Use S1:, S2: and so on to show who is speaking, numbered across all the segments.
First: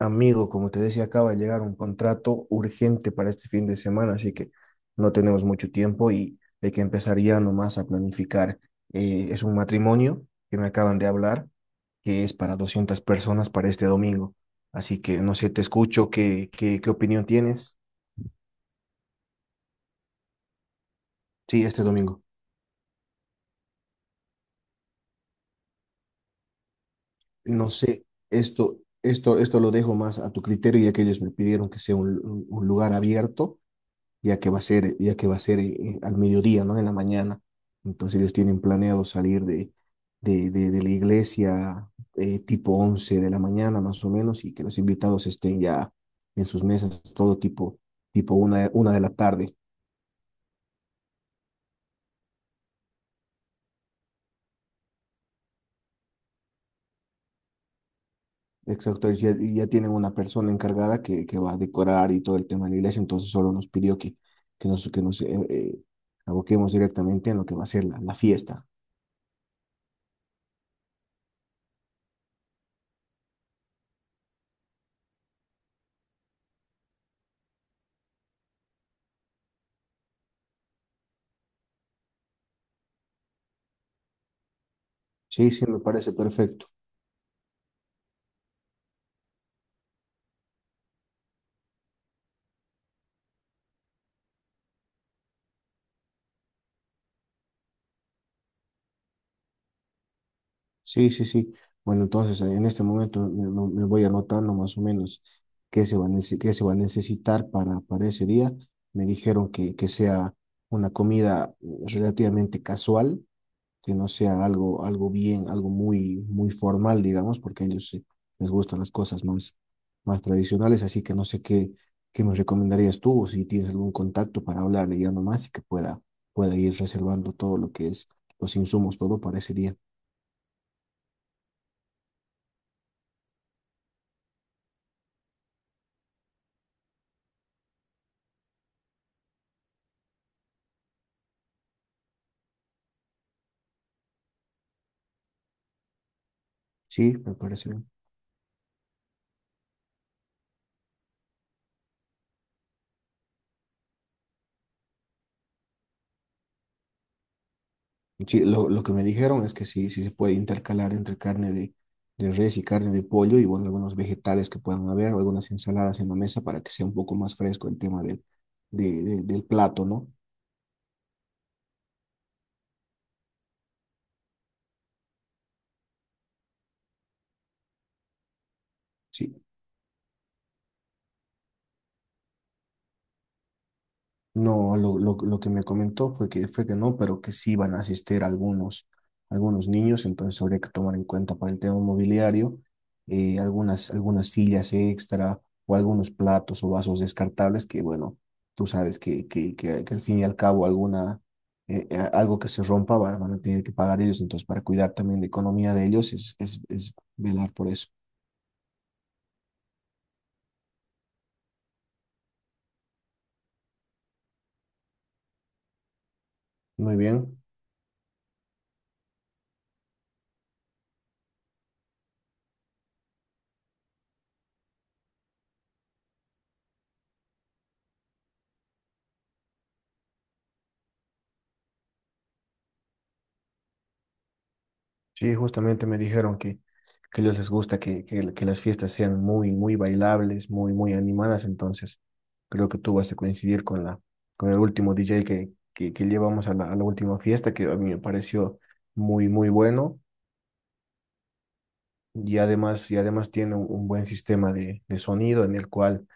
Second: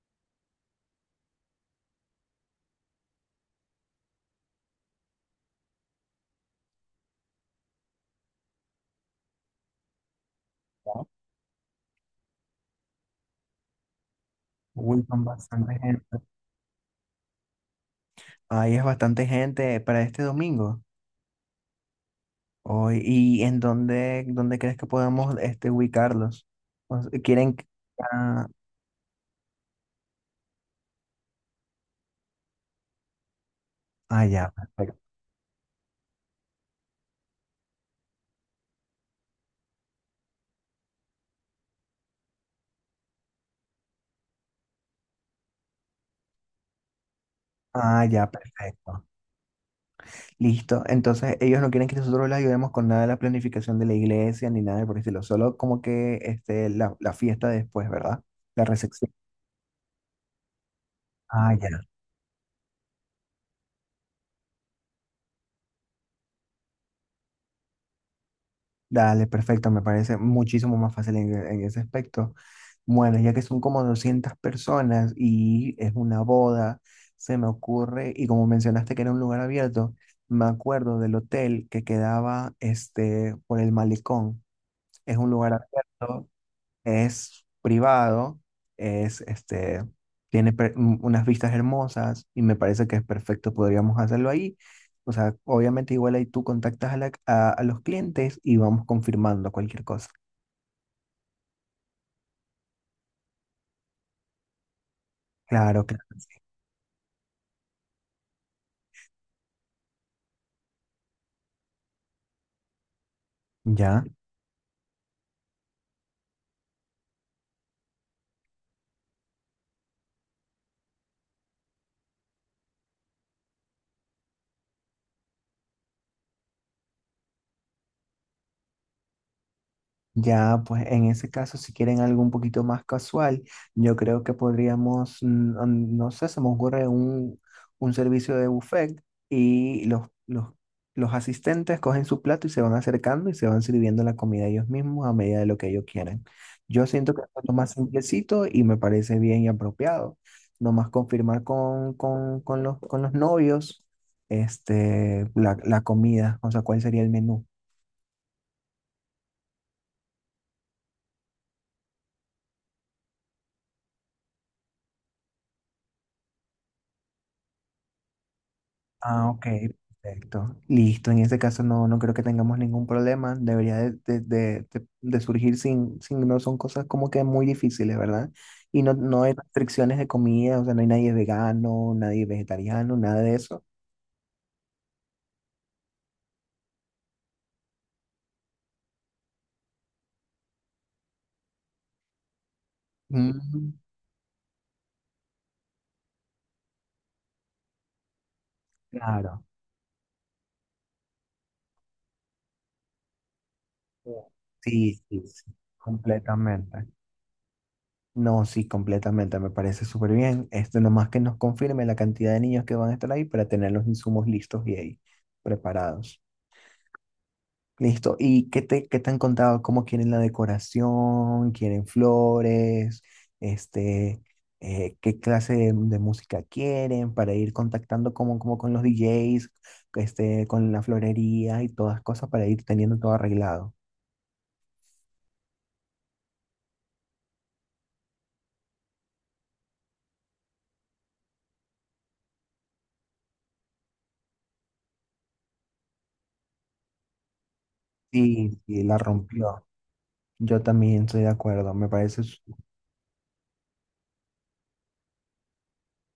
S1: Amigo, como te decía, acaba de llegar un contrato urgente para este fin de semana, así que no tenemos mucho tiempo y hay que empezar ya nomás a planificar. Es un matrimonio que me acaban de hablar, que es para 200 personas para este domingo. Así
S2: Uy,
S1: que
S2: con
S1: no sé, te
S2: bastante
S1: escucho,
S2: gente.
S1: ¿qué opinión tienes?
S2: Ahí es bastante gente para este domingo.
S1: Sí, este domingo.
S2: Hoy, ¿y en dónde crees que podemos este, ubicarlos? O sea, ¿quieren?
S1: No sé,
S2: Ah,
S1: esto lo dejo más a tu criterio, ya que ellos me pidieron que sea un lugar abierto,
S2: ah,
S1: ya que
S2: ya,
S1: va a ser,
S2: perfecto.
S1: ya que va a ser al mediodía, ¿no? En la mañana. Entonces ellos tienen planeado salir de la iglesia, tipo 11 de la mañana más o menos, y que los invitados estén ya en sus mesas,
S2: Ah, ya,
S1: tipo una de
S2: perfecto.
S1: la tarde.
S2: Listo. Entonces, ellos no quieren que nosotros les ayudemos con nada de la planificación de la iglesia ni nada por el estilo. Solo como que este, la fiesta después, ¿verdad? La recepción.
S1: Exacto, y ya tienen una persona encargada que
S2: Ah,
S1: va a
S2: ya.
S1: decorar y todo el tema de la iglesia, entonces solo nos pidió que nos aboquemos directamente en lo que va a ser la, la fiesta.
S2: Dale, perfecto. Me parece muchísimo más fácil en ese aspecto. Bueno, ya que son como 200 personas y es una boda, se me ocurre, y como mencionaste que era un lugar abierto, me acuerdo del hotel que quedaba este, por el malecón. Es un
S1: Sí,
S2: lugar
S1: sí, me parece
S2: abierto,
S1: perfecto.
S2: es privado, es, este, tiene unas vistas hermosas y me parece que es perfecto, podríamos hacerlo ahí. O sea, obviamente igual ahí tú contactas a, la- a los clientes y vamos confirmando cualquier cosa.
S1: Sí, sí, sí. Bueno, entonces, en este momento me voy anotando más o menos
S2: Claro, claro.
S1: qué se va a necesitar para ese día. Me dijeron que sea una comida, relativamente casual, que
S2: Ya.
S1: no sea algo, algo muy, muy formal, digamos, porque a ellos, les gustan las cosas más, más tradicionales. Así que no sé qué me recomendarías tú, o si tienes algún contacto para hablarle ya nomás y que pueda ir reservando todo lo que es los insumos, todo para ese día.
S2: Ya, pues en ese caso, si quieren algo un poquito más casual, yo creo que podríamos, no sé, se me ocurre un servicio de buffet y los asistentes cogen su plato y se van acercando y se van sirviendo la comida ellos mismos a medida de lo que ellos quieran. Yo siento
S1: Sí,
S2: que es
S1: me
S2: lo más
S1: parece bien.
S2: simplecito y me parece bien y apropiado. Nomás confirmar con los novios este, la comida, o sea, cuál sería el menú.
S1: Sí, lo que me dijeron es que sí, sí se puede intercalar entre carne de res y carne de pollo y bueno, algunos vegetales que puedan haber o algunas ensaladas en la mesa para que sea un poco más fresco el tema del, de- de-
S2: Ah,
S1: del
S2: ok,
S1: plato, ¿no?
S2: perfecto. Listo, en este caso no, no creo que tengamos ningún problema. Debería de surgir sin, no son cosas como que muy difíciles, ¿verdad? Y no, no hay
S1: Sí.
S2: restricciones de comida, o sea, no hay nadie vegano, nadie vegetariano, nada de eso.
S1: No, lo que me comentó fue que no, pero que sí van a asistir algunos niños, entonces habría que tomar en cuenta para el tema mobiliario,
S2: Mm,
S1: algunas sillas extra o algunos platos o vasos descartables que, bueno, tú sabes que,
S2: claro.
S1: que, que, que al fin y al cabo alguna, algo que se rompa va- van a tener que pagar ellos, entonces para cuidar
S2: Sí, sí,
S1: también la
S2: sí,
S1: economía de ellos es, es,
S2: completamente.
S1: es velar por eso.
S2: No, sí, completamente, me parece súper bien. Esto nomás que nos confirme la cantidad de niños que van a estar ahí para tener los insumos listos y ahí preparados.
S1: Muy bien.
S2: Listo. ¿Y qué te han contado? ¿Cómo quieren la decoración? ¿Quieren flores? Este, ¿qué clase de música quieren para ir contactando como con los DJs, este, con la florería y todas cosas para ir teniendo todo arreglado?
S1: Sí, justamente me dijeron que a ellos les gusta que las fiestas sean muy, muy bailables, muy, muy animadas. Entonces, creo que tú vas a coincidir con con el último DJ que llevamos a la última fiesta, que a mí me
S2: Sí,
S1: pareció
S2: sí, la
S1: muy, muy
S2: rompió.
S1: bueno,
S2: Yo también estoy de acuerdo. Me parece.
S1: y además tiene un buen sistema de sonido en el cual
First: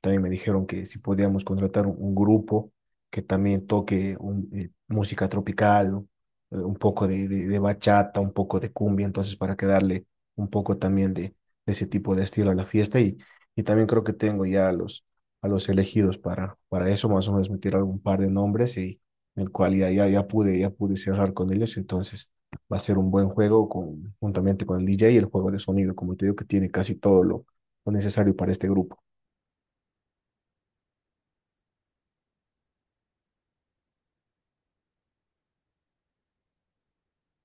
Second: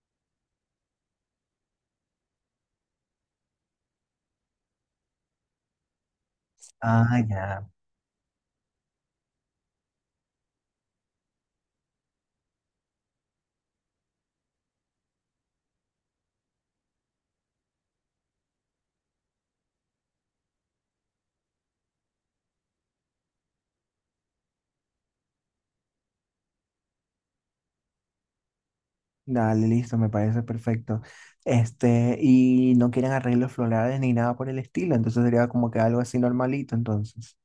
S1: también me dijeron que si podíamos contratar un grupo que también toque música tropical, o, un poco
S2: Ah,
S1: de
S2: ya.
S1: bachata, un poco de cumbia, entonces para que darle un poco también de ese tipo de estilo a la fiesta, y también creo que tengo ya a los elegidos para eso, más o menos me tiraron un par de nombres y en el cual ya pude cerrar con ellos. Entonces va a ser un buen juego juntamente con el DJ y el juego de sonido, como te digo, que tiene casi todo lo necesario para este grupo.
S2: Dale, listo, me parece perfecto. Este, y no quieren arreglos florales ni nada por el estilo, entonces sería como que algo así normalito, entonces.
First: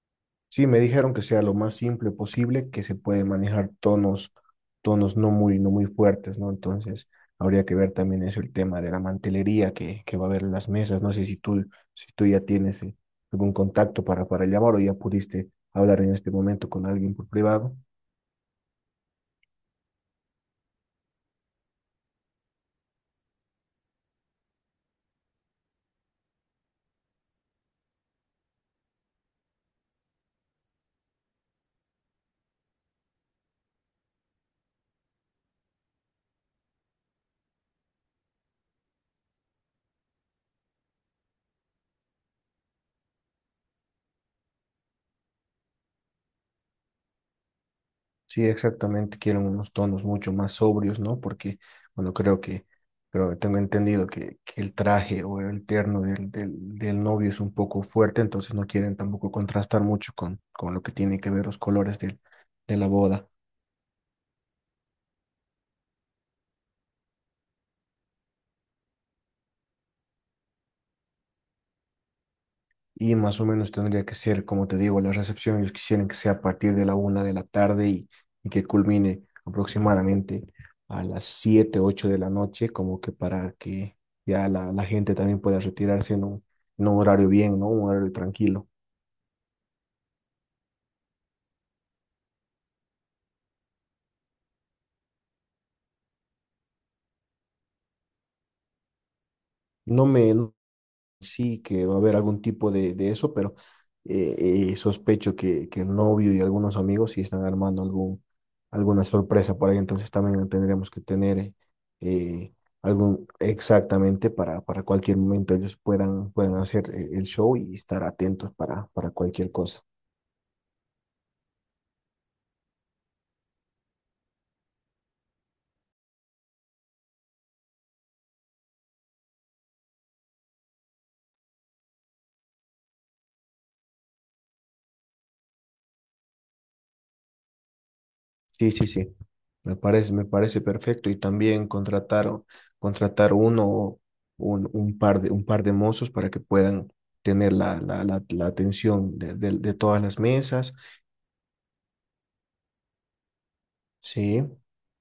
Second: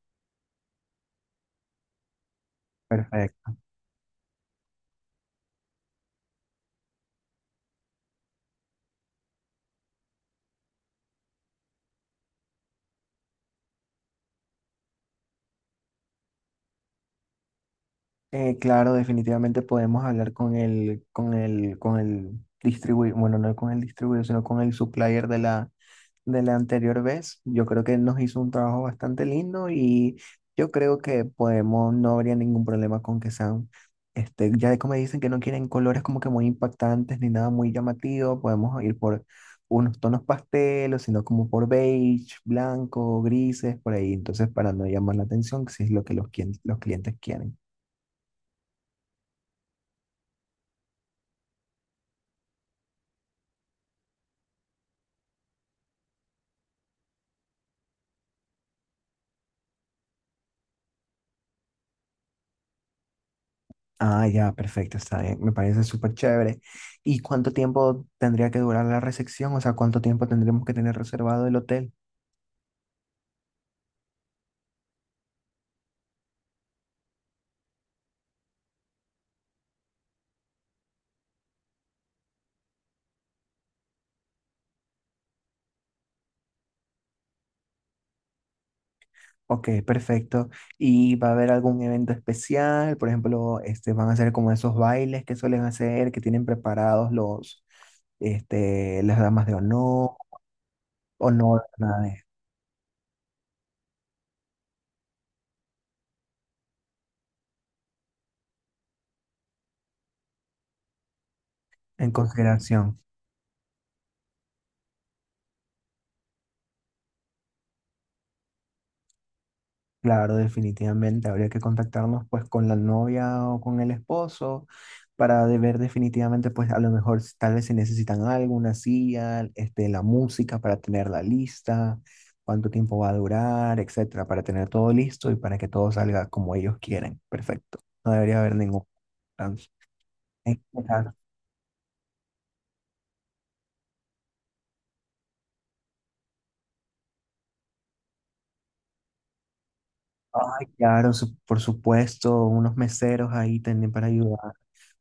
S1: Sí, me dijeron que sea lo más simple posible, que se puede
S2: Perfecto.
S1: manejar tonos no muy fuertes, ¿no? Entonces habría que ver también eso, el tema de la mantelería que va a haber en las mesas. No sé si tú ya tienes, algún contacto para llamar o ya pudiste hablar en este momento con alguien por privado.
S2: Claro, definitivamente podemos hablar con el distribuidor, bueno, no con el distribuidor, sino con el supplier de la anterior vez. Yo creo que nos hizo un trabajo bastante lindo y yo creo que podemos, no habría ningún problema con que sean, este, ya como dicen que no quieren colores como que muy impactantes ni nada muy llamativo, podemos ir por unos tonos pastelos, sino como por beige, blanco, grises, por ahí. Entonces, para no llamar la atención, si es lo que los, los clientes quieren.
S1: Sí, exactamente, quieren unos tonos mucho más sobrios, ¿no? Porque, bueno, pero tengo entendido que el traje o el terno del novio es un poco fuerte, entonces no quieren tampoco contrastar mucho con lo que tiene que ver los colores de la boda.
S2: Ah, ya, perfecto, está bien. Me parece súper chévere. ¿Y cuánto tiempo tendría que durar la recepción? O sea, ¿cuánto tiempo tendremos que tener reservado el hotel?
S1: Y más o menos tendría que ser, como te digo, la recepción ellos quisieran que sea a partir de la una de la tarde, y que culmine aproximadamente a las 7, 8 de la noche, como que para que ya la gente también pueda retirarse en un horario bien, ¿no? Un horario tranquilo.
S2: Ok, perfecto. ¿Y va a haber algún evento especial? Por ejemplo, este, van a hacer como esos bailes que suelen hacer, que tienen preparados los, este, las damas de
S1: No
S2: honor,
S1: me,
S2: o
S1: sí,
S2: no,
S1: que va a
S2: nada
S1: haber
S2: de-
S1: algún tipo de eso, pero sospecho que el novio y algunos amigos sí están armando alguna sorpresa por ahí, entonces también tendremos que tener,
S2: en
S1: eh,
S2: consideración.
S1: algún exactamente para cualquier momento ellos puedan hacer, el show y estar atentos para cualquier cosa.
S2: Claro, definitivamente habría que contactarnos pues con la novia o con el esposo para de ver definitivamente pues a lo mejor tal vez se necesitan algo, una silla, este, la música para tener la lista, cuánto tiempo va a durar, etcétera, para tener todo listo y para que todo salga como ellos quieren. Perfecto. No debería haber
S1: Sí,
S2: ningún
S1: sí, sí.
S2: trance.
S1: Me parece
S2: Ay,
S1: perfecto.
S2: claro,
S1: Y también contratar uno o un par de mozos para que puedan tener la atención de todas las
S2: ay,
S1: mesas.
S2: claro, por supuesto, unos meseros ahí también para
S1: Sí,
S2: ayudar.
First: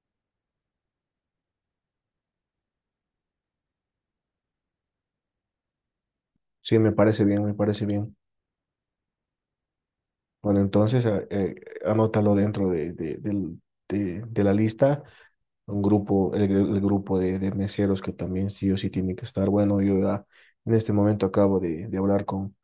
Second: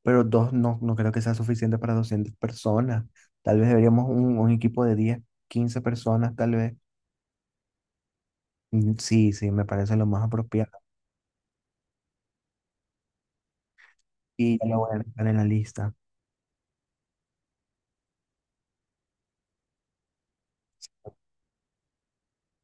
S2: Pero dos no, no creo que sea suficiente para 200 personas. Tal vez deberíamos un equipo de 10 15 personas, tal vez.
S1: sí, me parece bien, me parece bien.
S2: Mm, sí, sí, me parece lo más
S1: Bueno,
S2: apropiado.
S1: entonces, anótalo dentro de la
S2: Y ya lo voy a
S1: lista,
S2: dejar en la
S1: un
S2: lista.
S1: grupo, el grupo de meseros que también sí o sí tiene que estar. Bueno, yo ya en este momento acabo de hablar con,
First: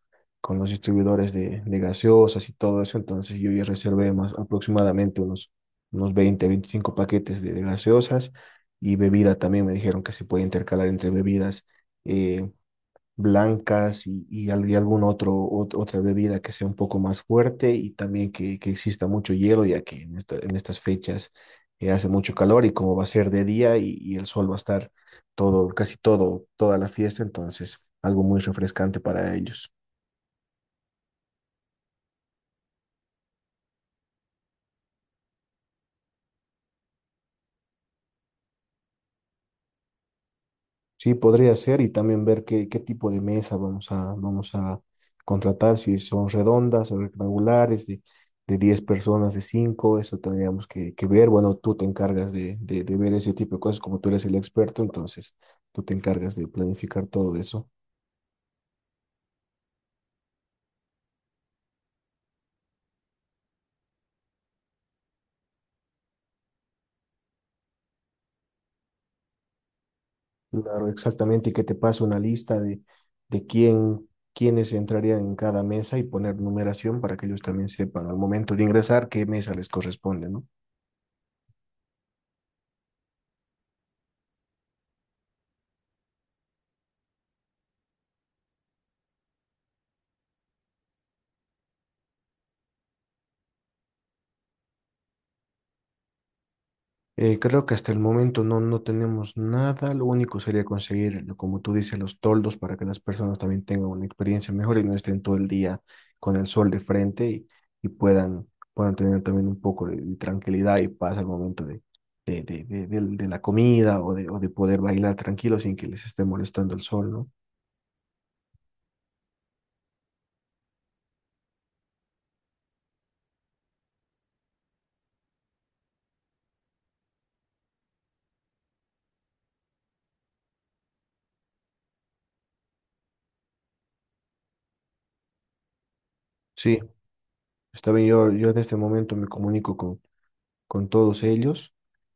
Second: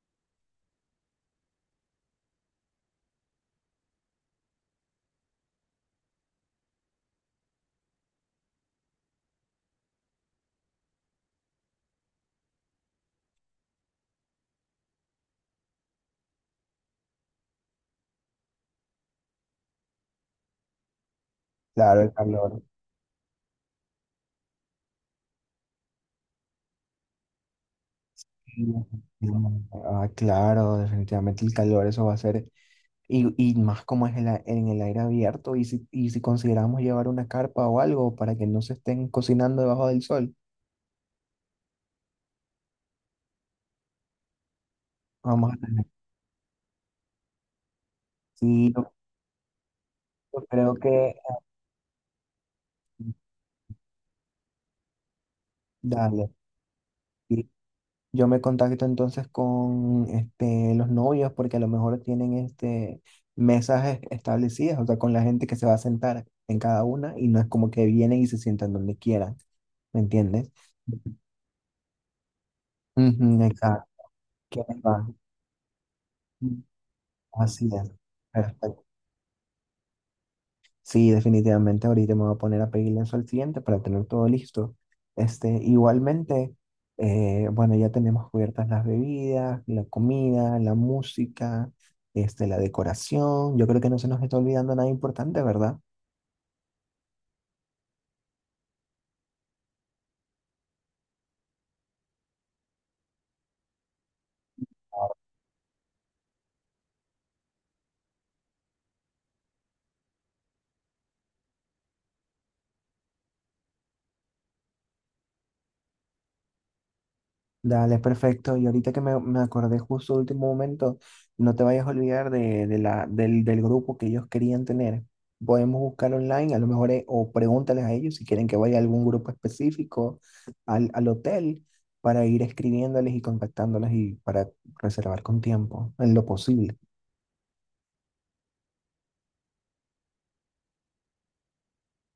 S1: con los distribuidores de gaseosas y todo eso, entonces yo ya reservé más aproximadamente unos 20 25 paquetes de gaseosas, y bebida también me dijeron que se puede intercalar entre bebidas, eh, blancas y algún otra bebida que sea un poco más fuerte, y también que exista mucho hielo, ya que en estas fechas,
S2: Claro,
S1: hace
S2: el
S1: mucho
S2: calor.
S1: calor y como va a ser de día, y el sol va a estar toda la fiesta, entonces algo muy refrescante para ellos.
S2: Ah, claro, definitivamente el calor, eso va a ser. Y, más como es el en el aire abierto, y si consideramos llevar una carpa o algo para que no se estén cocinando debajo del sol,
S1: Sí, podría ser, y también ver qué tipo de mesa vamos a
S2: vamos a
S1: contratar,
S2: tener.
S1: si son redondas o rectangulares, de
S2: Sí,
S1: 10 personas, de cinco, eso
S2: yo
S1: tendríamos
S2: creo
S1: que
S2: que.
S1: ver. Bueno, tú te encargas de ver ese tipo de cosas, como tú eres el experto, entonces tú te
S2: Dale.
S1: encargas de planificar todo eso.
S2: Yo me contacto entonces con este, los novios porque a lo mejor tienen este, mesas establecidas, o sea, con la gente que se va a sentar en cada una y no es como que vienen y se sientan donde quieran, ¿me entiendes?
S1: Claro, exactamente, y que te pase una lista de,
S2: Ujú,
S1: de
S2: exacto.
S1: quiénes
S2: ¿Quiénes van?
S1: entrarían en cada mesa y poner numeración para que ellos
S2: Así
S1: también
S2: es.
S1: sepan al momento de
S2: Perfecto.
S1: ingresar qué mesa les corresponde, ¿no?
S2: Sí, definitivamente ahorita me voy a poner a pedirle eso al cliente para tener todo listo. Este, igualmente, bueno, ya tenemos cubiertas las bebidas, la comida, la música, este, la decoración. Yo creo que no se nos está olvidando nada importante, ¿verdad?
S1: Creo que hasta el momento no tenemos nada. Lo único sería conseguir, como tú dices, los toldos para que las personas también tengan una experiencia mejor y no estén todo el día con el sol de frente, y puedan tener también un poco de tranquilidad y paz al momento de la comida, o de poder bailar tranquilo sin que les esté molestando el sol, ¿no?
S2: Dale, perfecto. Y ahorita que me acordé justo último momento, no te vayas a olvidar del grupo que ellos querían tener. Podemos buscar online, a lo mejor, o pregúntales a ellos si quieren que vaya a algún grupo específico al hotel para ir escribiéndoles y contactándoles y para reservar con tiempo, en lo posible.
S1: Sí, está bien. Yo en este momento me comunico con todos ellos,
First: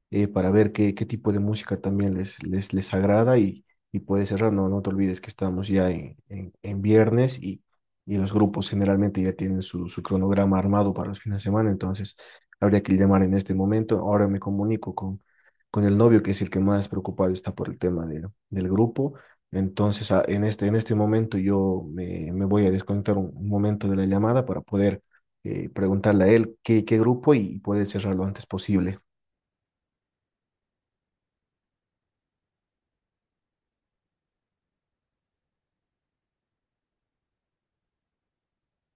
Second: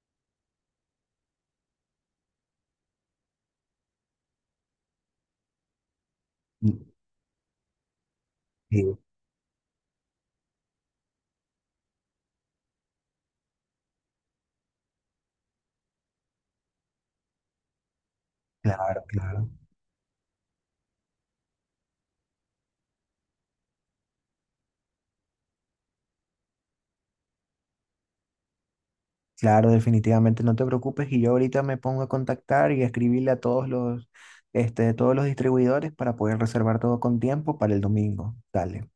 S1: para ver qué tipo de música también les agrada, y puedes cerrar. No, no te olvides que estamos ya en
S2: Mm,
S1: viernes, y los grupos
S2: sí,
S1: generalmente ya tienen su cronograma armado para los fines de semana, entonces habría que llamar en este momento. Ahora me comunico con el novio, que es el que más preocupado está por el tema del
S2: claro,
S1: grupo.
S2: claro.
S1: Entonces, en este momento yo me voy a desconectar un momento de la llamada para poder, preguntarle a él qué grupo y puede cerrar lo antes posible.
S2: Claro, definitivamente no te preocupes y yo ahorita me pongo a contactar y a escribirle a todos los, este, todos los distribuidores para poder reservar todo con tiempo para el domingo. Dale,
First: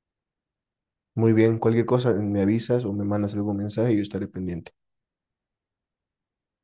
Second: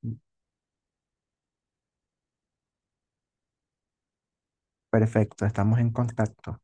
S1: Muy bien, cualquier cosa me avisas o me mandas algún mensaje y yo estaré pendiente.
S2: perfecto, estamos en contacto.